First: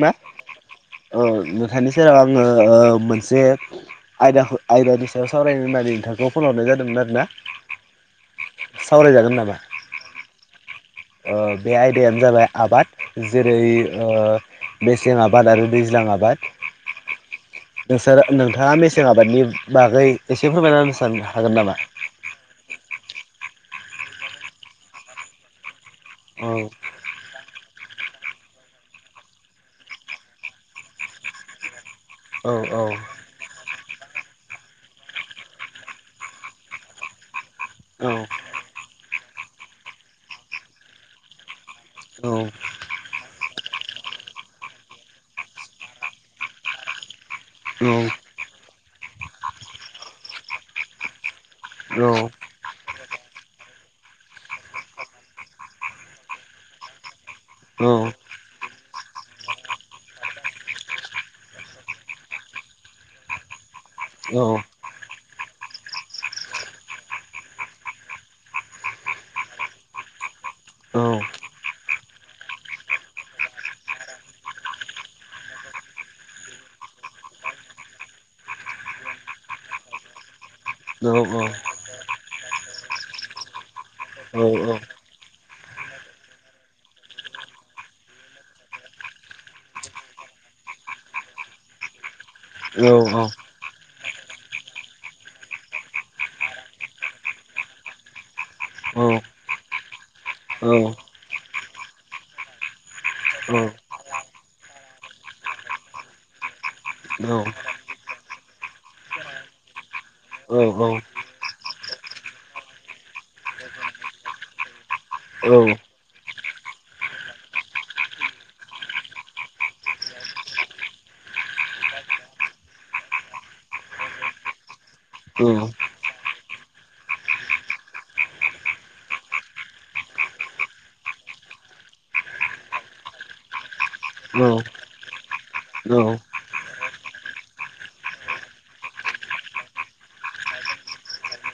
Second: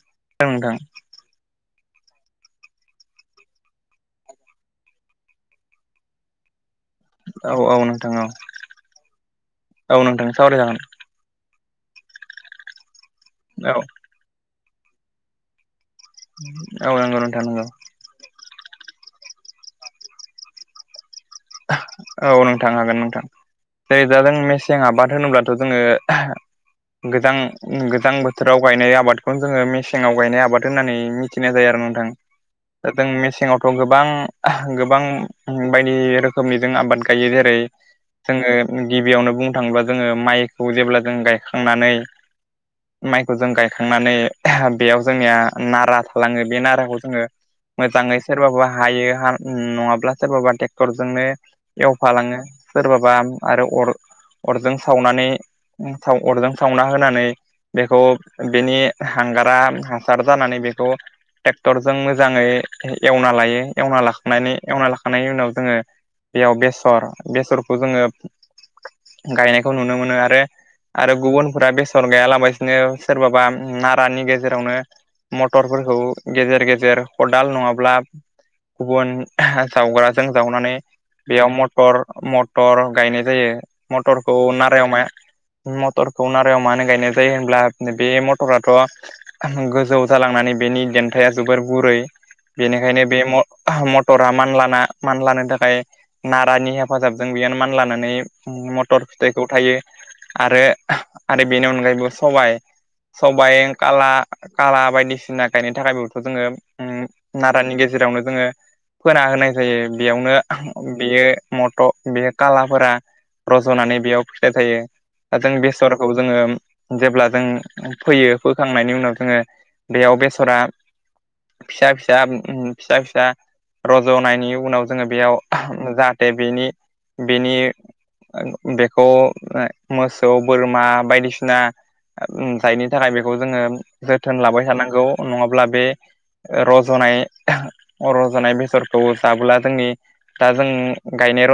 ना औ नोंथां ओ नोंथांनि सेराव आङो ओ मोनसे आयदाखौ आयदानि सायाव सावरायनो होननानै नोंथांखौ फन हरनाय जादोंमोन आरो औ औ नोंथां औ सावरायजागोन नामा औ नोंथां सावराय जागोन ओ बे आयदायानो जाबाय आबाद जेरै औ ओ मेसें आबाद आरो दै ज्लां आबाद औ नंगौ नोंथां नंगौ नोंसोर नोंथाङा मेसें आबादनि बागै एसे फोरमायना होनो सानो ना औ नोंथां हागोन नोंथां नै दा जों मेसें आबाद होनोब्लाथ' जोङो औ गोजां गोजां बोथोराव गायनाय आबादखौनो जोङो मेसेङाव गायनाय आबाद होननानै मिथिनाय जायो आरो नोंथां औ औ जों मेसेङावथ' गोबां गोबां बायदि रोखोम रोखोमनिजों आबाद गायो जेरै औ जोङो गिबियावनो बुंनो थाङोब्ला जोङो माइखौ जेब्ला जों गायखांनानै औ माइखौ जों गायखांनानै बेयाव जोंनिया नारा थालाङो बे नाराखौ जोङो औ मोजाङै सोरबाबा हायो नङाब्ला सोरबाबा ट्रेक्टर जोंनो औ एवफालाङो सोरबाबा आरो अर अरजों सावनानै अरजों सावना होनानै औ बेखौ बेनि हांगारा हासार जानानै बेखौ ट्रेक्टरजों मोजाङै एवना लायो एवना लाखांनानै एवना लाखांनायनि उनाव जोङो बेयाव बेसर बेसरखौ जोङो गायनायखौ नुनो मोनो आरो आरो गुबुनफोरा बेसर गैयाला बासिनो सोरबाबा नारानि गेजेरावनो मटरफोरखौ गेजेर गेजेर खदाल नङाब्ला गुबुन जावग्राजों जावनानै बेयाव मटर मटर गायनाय जायो मटरखौ नारायाव मा मटरखौ नारायाव मानो गायनाय जायो होनब्ला बे मटराथ' गोजौ जालांनानै नै बेनि देन्थाया जोबोर गुरै बेनिखायनो बे मटरा मानलाना मानलानो थाखाय नारानि हेफाजाबजों बेयनो मान लानानै मटर फिथाइखौ थायो आरो आरो बेनि अनगायैबो सबाय सबायाइ काला काला बायदिसिना गायनो थाखाय बेबोथ' जोङो नारानि गेजेराव जेरावनो जोङो फोना होनाय जायो बेयावनो बेयो मटर बेयो खालाफोरा रज'नानै बेयाव फिथाइ थायो द जों बेसरखौ जोङो जेब्ला जों फोयो फोखांनायनि उनाव जोङो दैयाव बेसरा फिसा फिसा फिसा फिसा रज'नायनि उनाव जोङो बेयाव औ जाहाथे बेनि बेनि बेखौ मोसौ बोरमा बायदिसिना जायनि थाखाय बेखौ जोङो जोथोन औ औ लाबाय थानांगौ नङाब्ला औ बे रज'नाय रज'नाय बेसरखौ जाबो्ला जोंनि दा जों गायनाय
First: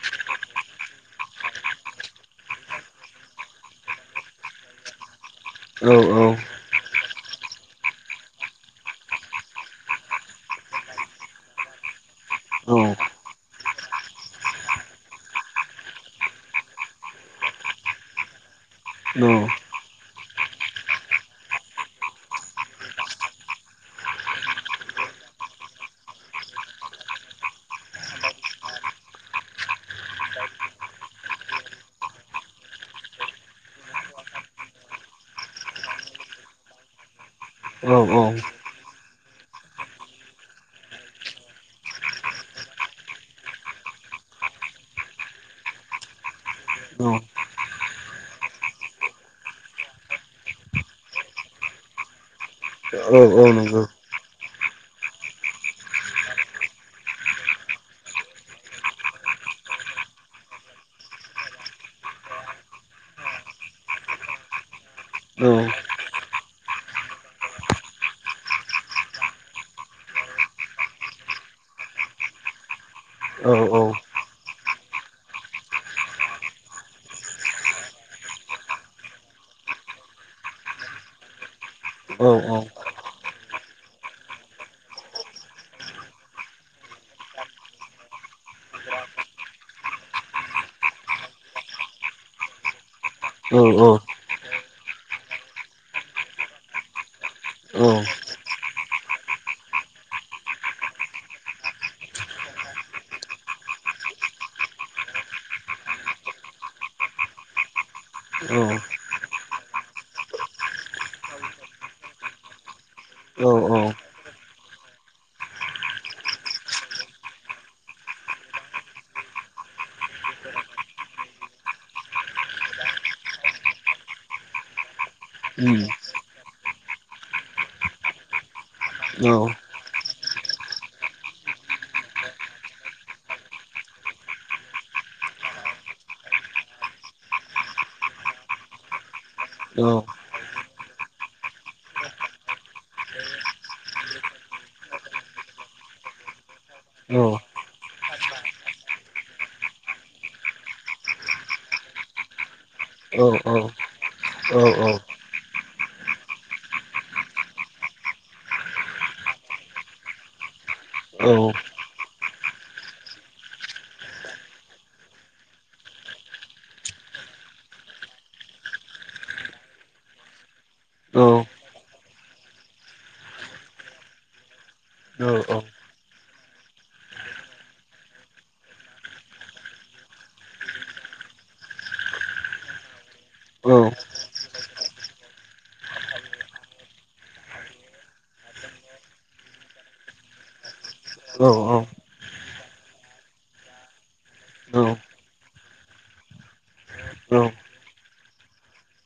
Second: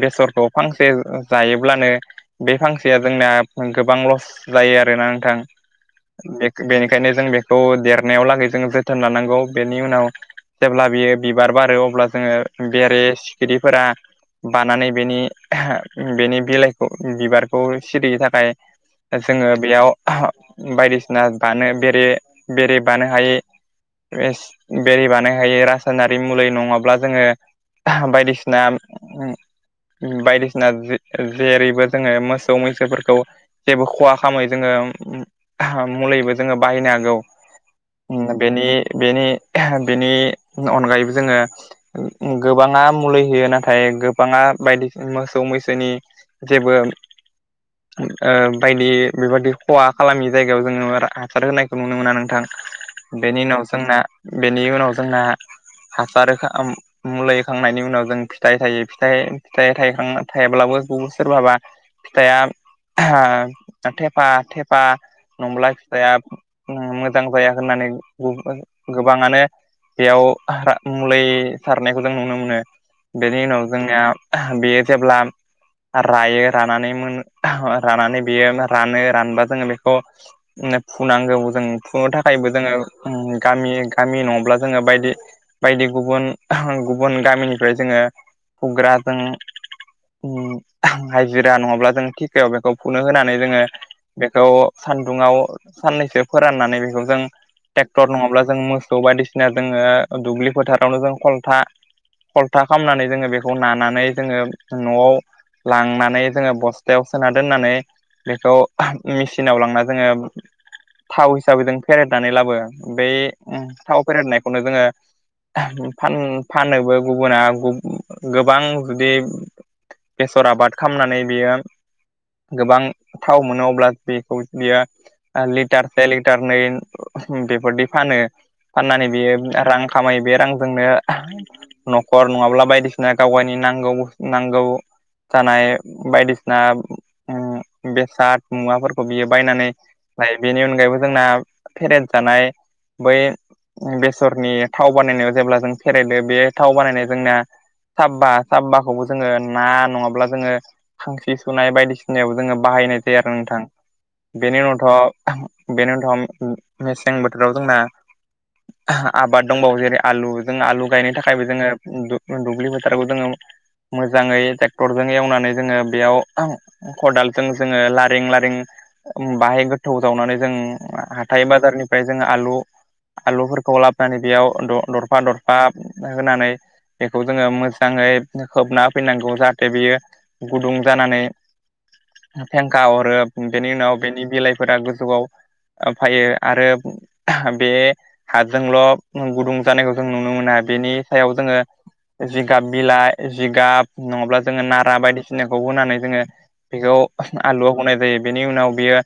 बेसरखौ फांसे जायोब्लानो बे फांसेया जोंना गोबां लस जायो आरोना नोंथां बेनिखायनो जों बेखौ देरनायाव लागै जों जोथोन लानांगौ बेनि उनाव जेब्ला बियो बिबार बारो अब्ला जोङो बेरे सिखिरिफोरा बानानै बेनि बेनि बिलाइखौ बिबारखौ सिरिनि थाखाय जोङो बेयाव बायदिसिना बानो बेरे बेरे बानो हायै बेरि बानाय हायो रासायनारि मुलि नङाब्ला जोङो बायदिसिना बायदिसिना जेरैबो जोङो मोसौ मैसोफोरखौ जेबो खहा खालामै जोङो मुलिबो जोङो बाहायनो हागौ औ बेनिनि बेनि अनगायैबो जोङो गोबाङा मुलि होयो नाथाय गोबाङा बायदि मोसौ मैसोनि जेबो बायदि बेबायदि खहाा खालामि जायगायाव जोङो हासार होनायखौ नुनो मोना नोंथां औ बेनि उनाव जोंना बेनि उनाव जोंना हासारार मुलिखांनायनि उनाव जों फिथाइ थायो फिथ फिथाइ थायखां थायाब्लाबो ब सोरबाबा फिथाइया थेफा थेफा नंला फिसाया मोजां जाया होननानै गोबाङानो बेयाव मुलै सारनायखौ जों नुनो मोनो बेनि उनाव जोंनिया बेयो जेब्ला रायो रानानै मोन रानानै बेयो रानो रानबा जोङो बेखौ फुनांगो जों फुनो थाखायबो जोङो ग गामि नङ्ला जोङो बायदि बायदि गुबुन गुबुन गामिनिफ्राय जोङो खुग्राजों उ हाजिरा नङाब्ला जों थिकायाव बेखौ फुनो होनानै जोङो बेखौ सान्दुङाव साननैसो फोराननानै बेखौ जों ट्रेक्टर नङाब्ला जों मोसौ बायदिसिना जोङो दुब्लि फोथारावनो जों खलथा खलथा खालामनानै जोङो बेखौ नानानै जोङो न'आव लांनानै जोङो बस्थायाव सोना दोननानै बेखौ मेसिनाव लांना जोङो थाव हिसाबै जों फेरेदनानै लाबो बेै थाव फेरेेरनायखौनो जोङो फान फानोबो गुबुना गोबां जुदि बेसर आबाद खालामनानै बियो गोबां थाव मोनो अब्ला बेखौ बियो लिटार से लिटार नै बेफोरदि फानो फाननानै बेयो रां खामायो बे रां जोंनो न'खर नङाब्ला बायदिसिना गाव गावनि नांगौ नांगौ। जानाय बायदिसिना बेसाद मुवाफोरखौ बियो बायनानै लायो। बेनि अनगायैबो जोंना फेरेद जानाय बै बेसरनि थाव बानायनायाव जेब्ला जों फेररायदो बे थाव बानायनाय जोंना साबा साबाखौबो जोङो ना नङाब्ला जोङो खांसि सुनाय बायदिसिनायबो जोङो बाहाय बाहायनाय जायो आरो नोंथां। बेनि उन बेनि उनाव मेसें बोथोराव जोंना आबाद दंबावो जेरै आलु जों आलु गायनो थाखायबो जोङो दुब्लि बोथोरखौ जोङो मोजाङै ट्रेक्टरजों एवनानै जोङो बेयाव खदालजों जोङो लारिें लारिें बाहाय गोथौ जावनानै जों हाथाइ बाजारनिफ्राय जोङो आलु आलुफोरखौ लाबोनानै बेयाव दरफा दरफा होनानै बेखौ जोङो मोजाङै खोबना हो फैनांगौ जाहाथे बियो गुदुं जानानै फेंखा हरो बेनि उनाव बेनि बिलाइफोरा गोजौआव फैयो आरो बे हाजोंल' गुदुं जानायखौ जों नुनो मोना बेनि सायाव जोङो जिगाब बिलाइ जिगाब नङाब्ला जोङो नारा बायदिसिनाखौ होनानै जोङो बेखौ आलुआव हनाय जायो बेनि उनाव बियो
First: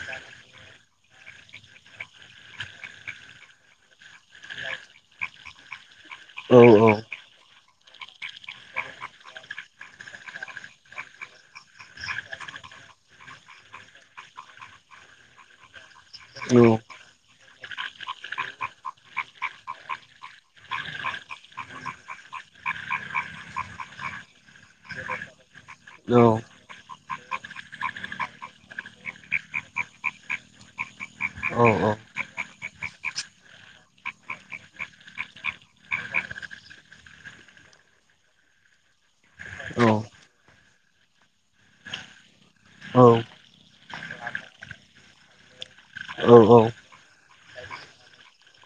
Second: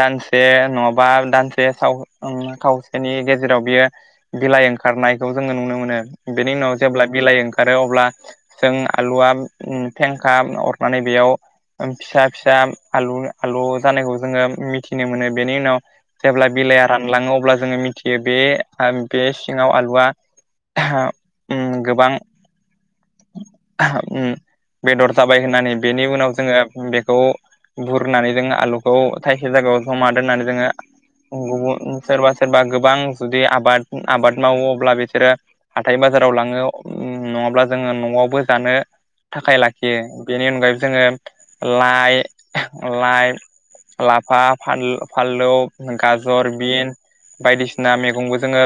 दानसे नङाबा दानसे साव खावसेनि गेजेराव बियो बिलाइ ओंखा ओंखारनायखौ जोङो नुनो मोनो बेनि उनाव जेब्ला बिलाइ ओंखारो अब्ला जों आलुआ फेंखा अरनानै बेयाव फिसा फिसा आलु आलु जानायखौ जोङो मिथिनो मोनो। बेनि उनाव जेब्ला बिलाइआ रानलाङो अब्ला जोङो मिथियो बे बे सिङाव आलुआ गोबां उम बेदर जाबाय होननानै बेनि उनाव जोङो बेखौ बुरनानै जोङो आलुखौ थाइसे जायगा याव जमा दोननानै जोङो गुबुन सोरबा सोरबा गोबां जुदि आबाद आबाद मावो अब्ला बिसोरो हाथाय बाजाराव लाङो नङाब्ला जोङो न'आवबो जानो थाखाय लाखियो बेनि अनगायैबो जोङो लाइ लाइ लाफा फान फानलु गाजर बिन बायदिसिना मैगंबो जोङो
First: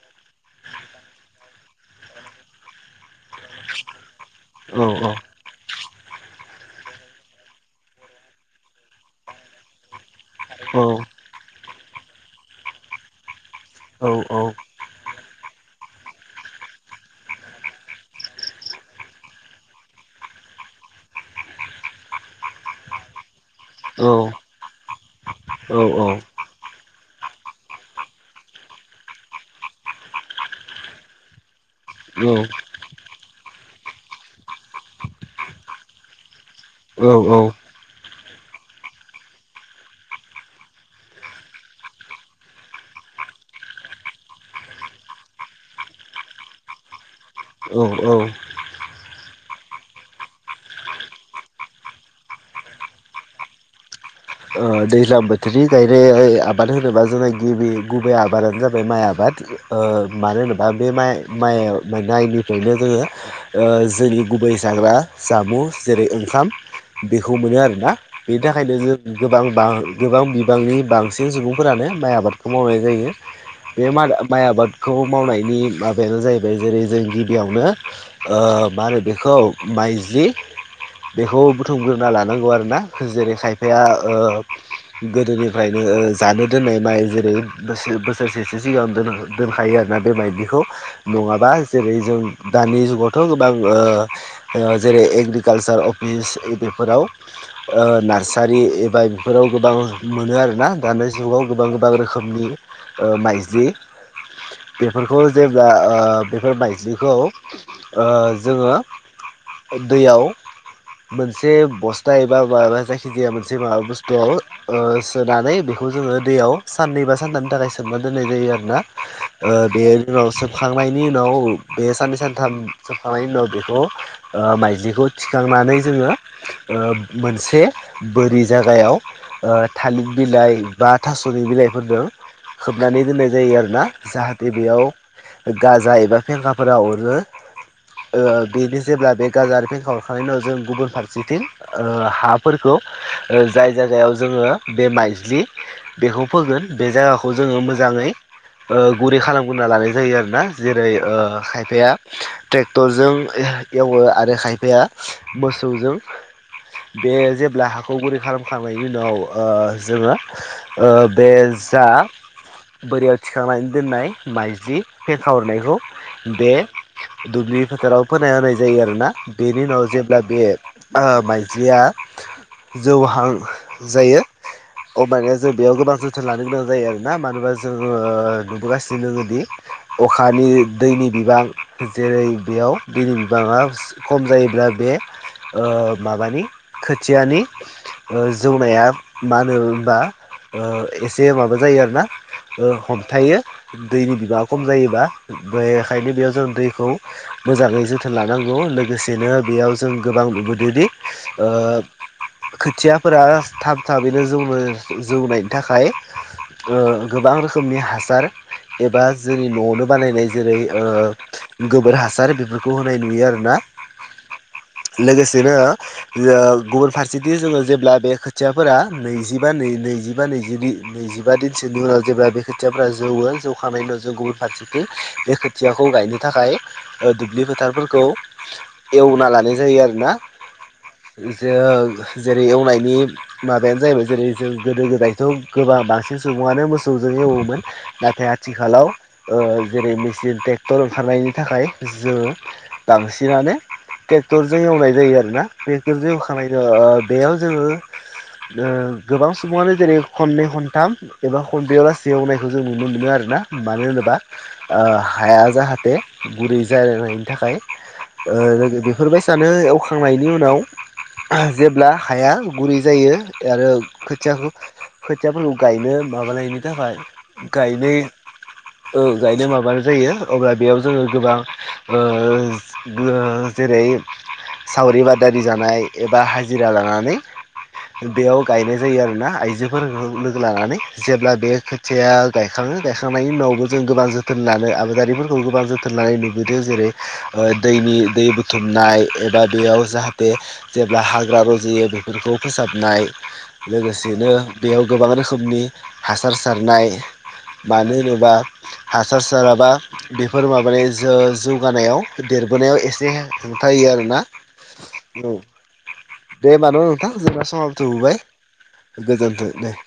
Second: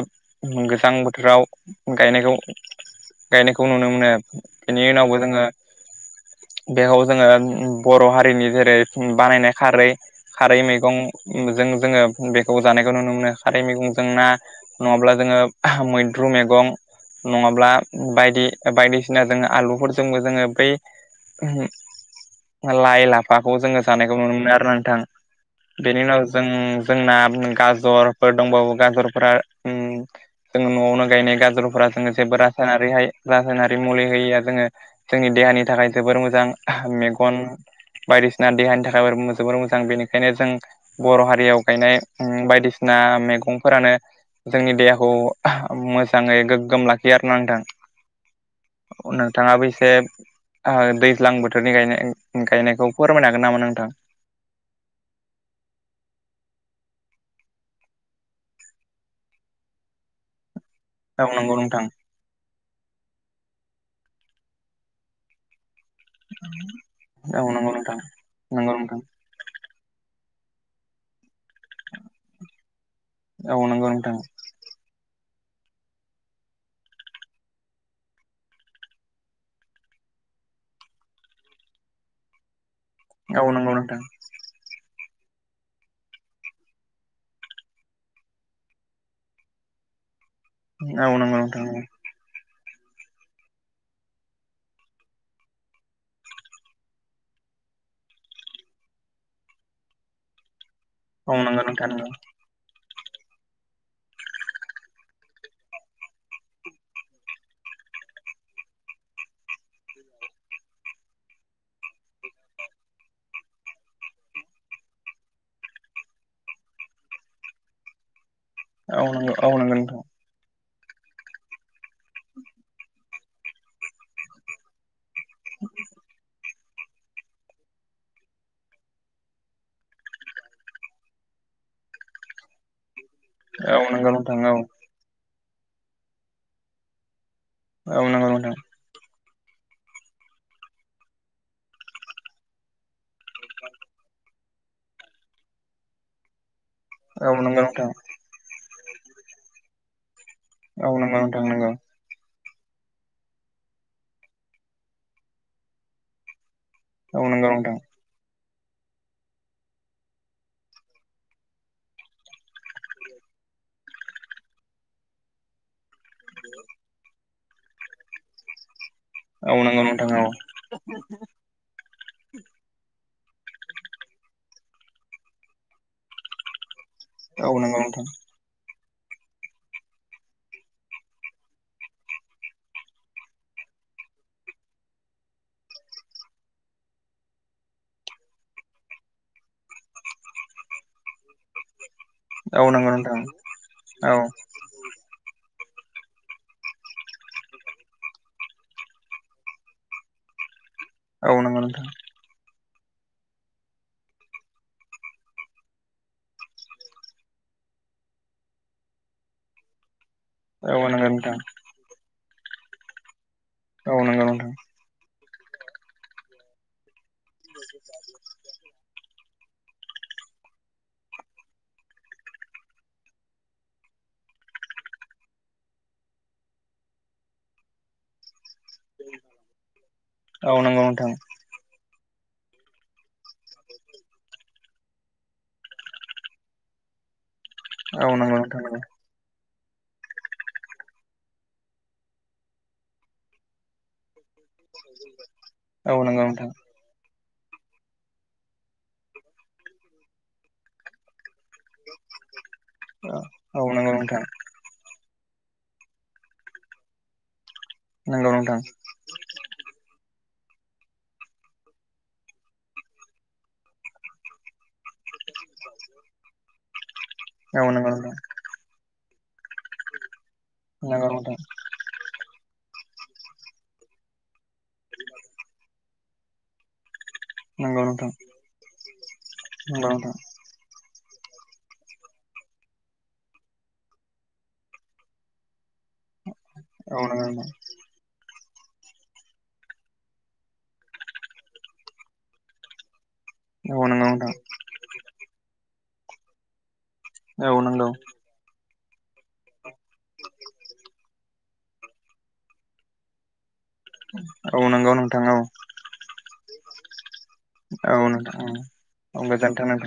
गोजां बोथोराव गायनायखौ गायनायखौ नुनो मोनो बेनि उनावबो जोङो [inaudible] बेखौ जोङो बर' हारिनि जेरै बानायनाय खारै खारै मैगं जे खौ जानाय नुनो मोनो खारै मैगंजों ना नङाब्ला जोङो मैद्रु मैगं नङाब्ला बायदि बायदिसिना जोङो आलुफोरजोंबो जोङो बै लाइ लाफाखौ जोङो जानायखौ नुनो मोनो आरो ना नोंथां। बेनि उनाव जों जोंना गाजरफोर दंबावो गाजरफोरा ओ जोङो न'आवनो गायनाय गाजरफोरा जोङो जेबो रासायनारि रासायनारि मुलि होयै जोङो जोंनि देहानि थाखाय जोबोर मोजां मेगन बायदिसिना देहानि थाखाय जोबोर मोजां बेनिखायनो जों बर' हारियाव गायनाय बायदिसिना मैगंफोरानो जोंनि देहा मोजाङै गोग्गोम लाखियो आरोना नोंथां। औ औ नोंथाङाबो एसे दैज्लां बोथोरनि गायनाय गायनायखौ फोरमायनो हागोन नामा नोंथां? दैज्लां बोथोरनि गायनाय आबाद होनोबा जोंना गिबि गुबै आबादानो जाबाय माइ आबाद मानो होनोबा बे माइ औ नंगौ नोंथां माइनि बेनो जोङो जोंनि गुबै जाग्रा जामुं जेरै ओंखाम बेखौ औ मोनो नंगौ आरोना नोंथां बेनि नंगौ थाखायनो नोंथां जों गोबां बां गोबां बिबांनि बांसिन सुबुं फोरानो माइ आबादखौ मावनाय जायो औ बे नंगौ नोंथां माइ आबादखौ मावनाय माबायानो जाहैबाय जेरै जों गिबियावनो मा होनो बेखौ माइज्लि बेखौ बुथुमग्रोना लानांगौ आरोना जेरै औ नंगौ खायफाया नोंथां गोदोनिफ्रायनो जानो दोननाय माइ जेरै बोसोरसेसो सिगां दोनखायो आरो। दा बेबायदिखौ औ नंगौ नङाबा नोंथां जेरै जों दानि जुगावथ' गोबां जेरै एग्रिकालसार अफिस बेफोराव नार्सारि बाय बेफोराव गोबां मोनो आरोना दानि औ जुगाव नंगौ गोबां नोंथां गोबां रोखोमनि माइज्लि बेफोरखौ जेब्ला बेफोर माइजिखौ ओ जोङो दैयाव मोनसे बस्था एबा माबा जायखिजाया मोनसे जेबा बुस्थुआव सोनानै बेखौ जोङो दैयाव साननै बा सानथामानि थाखाय सोमनानै दोननाय यो आरो ना औ नंगौ औ नंगौ बे नोंथां उनावसो जोबखांनायनि उनाव बे साननै सानथाम जोबखांनायनि उनाव बेखौ माइज्लिखौ थिखांनानै जोङो मोनसे बोरि जागायाव थालिर बिलाइ बा थास'नि बिलाइफोरजों खोबनानै दोननाय जायो औ आरोना। नंगौ नोंथां जाहाथे बेयाव गाजा एबा फेंखाफोरा अरो। औ नंगौ आं नोंथां बिनि जेब्ला बे गाजार फेंखा अरखांनायनि उनाव जों गुबुन फारसेथिं हाफोरखौ जाय जायगायाव जोङो बे माइज्लि बेखौ फोगोन। बे जायगाखौ जोङो मोजाङै गुरै खालामग्रोना लानाय जायो आरो। ना जेरै औ नंगौ नोंथां औ नंगौ नोंथां नंगौ खायफाया ट्रेक्टरजों एवो आरो खायफाया मोसौजों बे औ नंगौ जेब्ला नोंथां हाखौ गुरै खालामखांनायनि उनाव जोङो बे जा बोरियाव थिखांनानै दोननाय माइज्लि फेंखा हरनायखौ बे दुब्लि फोथाराव फोना होनाय जायो आरोना। औ बेनि नंगौ उनाव नोंथां जेब्ला बे माइज्लिया जौहां जायो अबाना जों बेयाव गोबां जोथोन लानो गोनां जायो आरो। ना औ मानोबा जों नंगौ नोंथां नुबोगासिनो। जोङोदि अखानि दैनि बिबां जेरै बेयाव दैनि बिबाङा खम जायोब्ला बे माबानि खोथियानि जौनाया मा होनो होनबा एसे माबा जायो आरोना औ नंगौ नोंथां हमथायो औ दैनि बिबाङा खम जायोबा बेखायनो बेयाव जों दैखौ मोजाङै जोथोन लानांगौ लोगोसेनो बेयाव जों गोबां नुबोदोंदि औ ओ नंगौ नोंथां खोथियाफोरा थाब थाबैनो जौनो जौनायनि थाखाय गोबां रोखोमनि हासार एबा जोंनि न'आवनो बानायनाय ज औ नंगौ नोंथां औ नंगौ नोंथां औ नंगौ नोंथां जेरै गोबोर हासार बेफोरखौ होनाय नुयो आरो ना औ नंगौ नथां लोगोसेनो गुबुन फारसेथि जोङो जेब्ला बे खोथियाफोरा नैजिबा न नैजिबा नैजि नैजिबा दिनसोनि उनाव जेब्ला बे खोथियाफोरा जौव जौखानायनायनि जों गुबुन फारसेथि बे खोथियाखौ गायनो थाखाय दुब्लि फोथारफोरखौ एवना लानाय जायो आरोना जों जेरै एवनायनि माबायानो जाहैबाय जेरै जों गोदो गोदायथ' गोबां बांसिन सुबुङानो मोसौ एवोमोन नाथाय आथिखालाव जेरै मेचिन ट्रेक्टर ओंखारनायनि थाखाय जों बांसिनानो बेक्टरजों एवनाय जायो आरो ना बेक्टरजों एवखांनाय जायो बेयाव जोङो गोबां सुबुङानो जेरै खननै खनथाम एबा खनब्रयावला सेवनाय बेखौ जों नुनो मोनो आरोना औ मानो नंगौ होनोबा नोंथां हाया जाहाथे बुरै जालायनायनि थाखाय नंगौ नोंथां बेफोरबाय सानो एवखांनायनि उनाव जेब्ला हाया गुरै जायो आरो खोथियाखौ खोथियाफोरखौ गायनो माबालायनो थाखाय औ गायनो नंगौ गायनो माबानो जायो अब्ला बेयाव जोङो नंगौ गोबां नोंथां जेरै सावरि बादारि जानाय एबा हाजिरा लानानै नंगौ नोंथां नंगौ नोंथां बेयाव गायनाय जायो आरोना आइजोफोरफोरखौ लोगो लानानै जेब्ला बे खोथिया गायखाङो गायखांनायनि उनावबो जों गोबां जोथोन लानो आबादारिफोरखौ गोबां जोथोन सनानै नुबोदों जेरै औ नंगौ नोंथां औ नंगौ नोंथां दैनि दै बुथुमनाय एबा बेयाव जाहाथे जेब्ला हाग्रा रज'यो बेफोरखौ फोसाबनाय लोगोसेनो बेयाव गोबां रोखोमनि हासार सारनाय औ नंगौ बानोबा हासार साराबा बेफोर माबानाय जौगानायाव देरबोनायाव एसे हेंथायो आरो ना औ नंगौ नोंथां औ दे मानो नोंथां जेब्ला सहाबथ' औ होबाय नोंथां औ गोजोन्थों दे नोंथां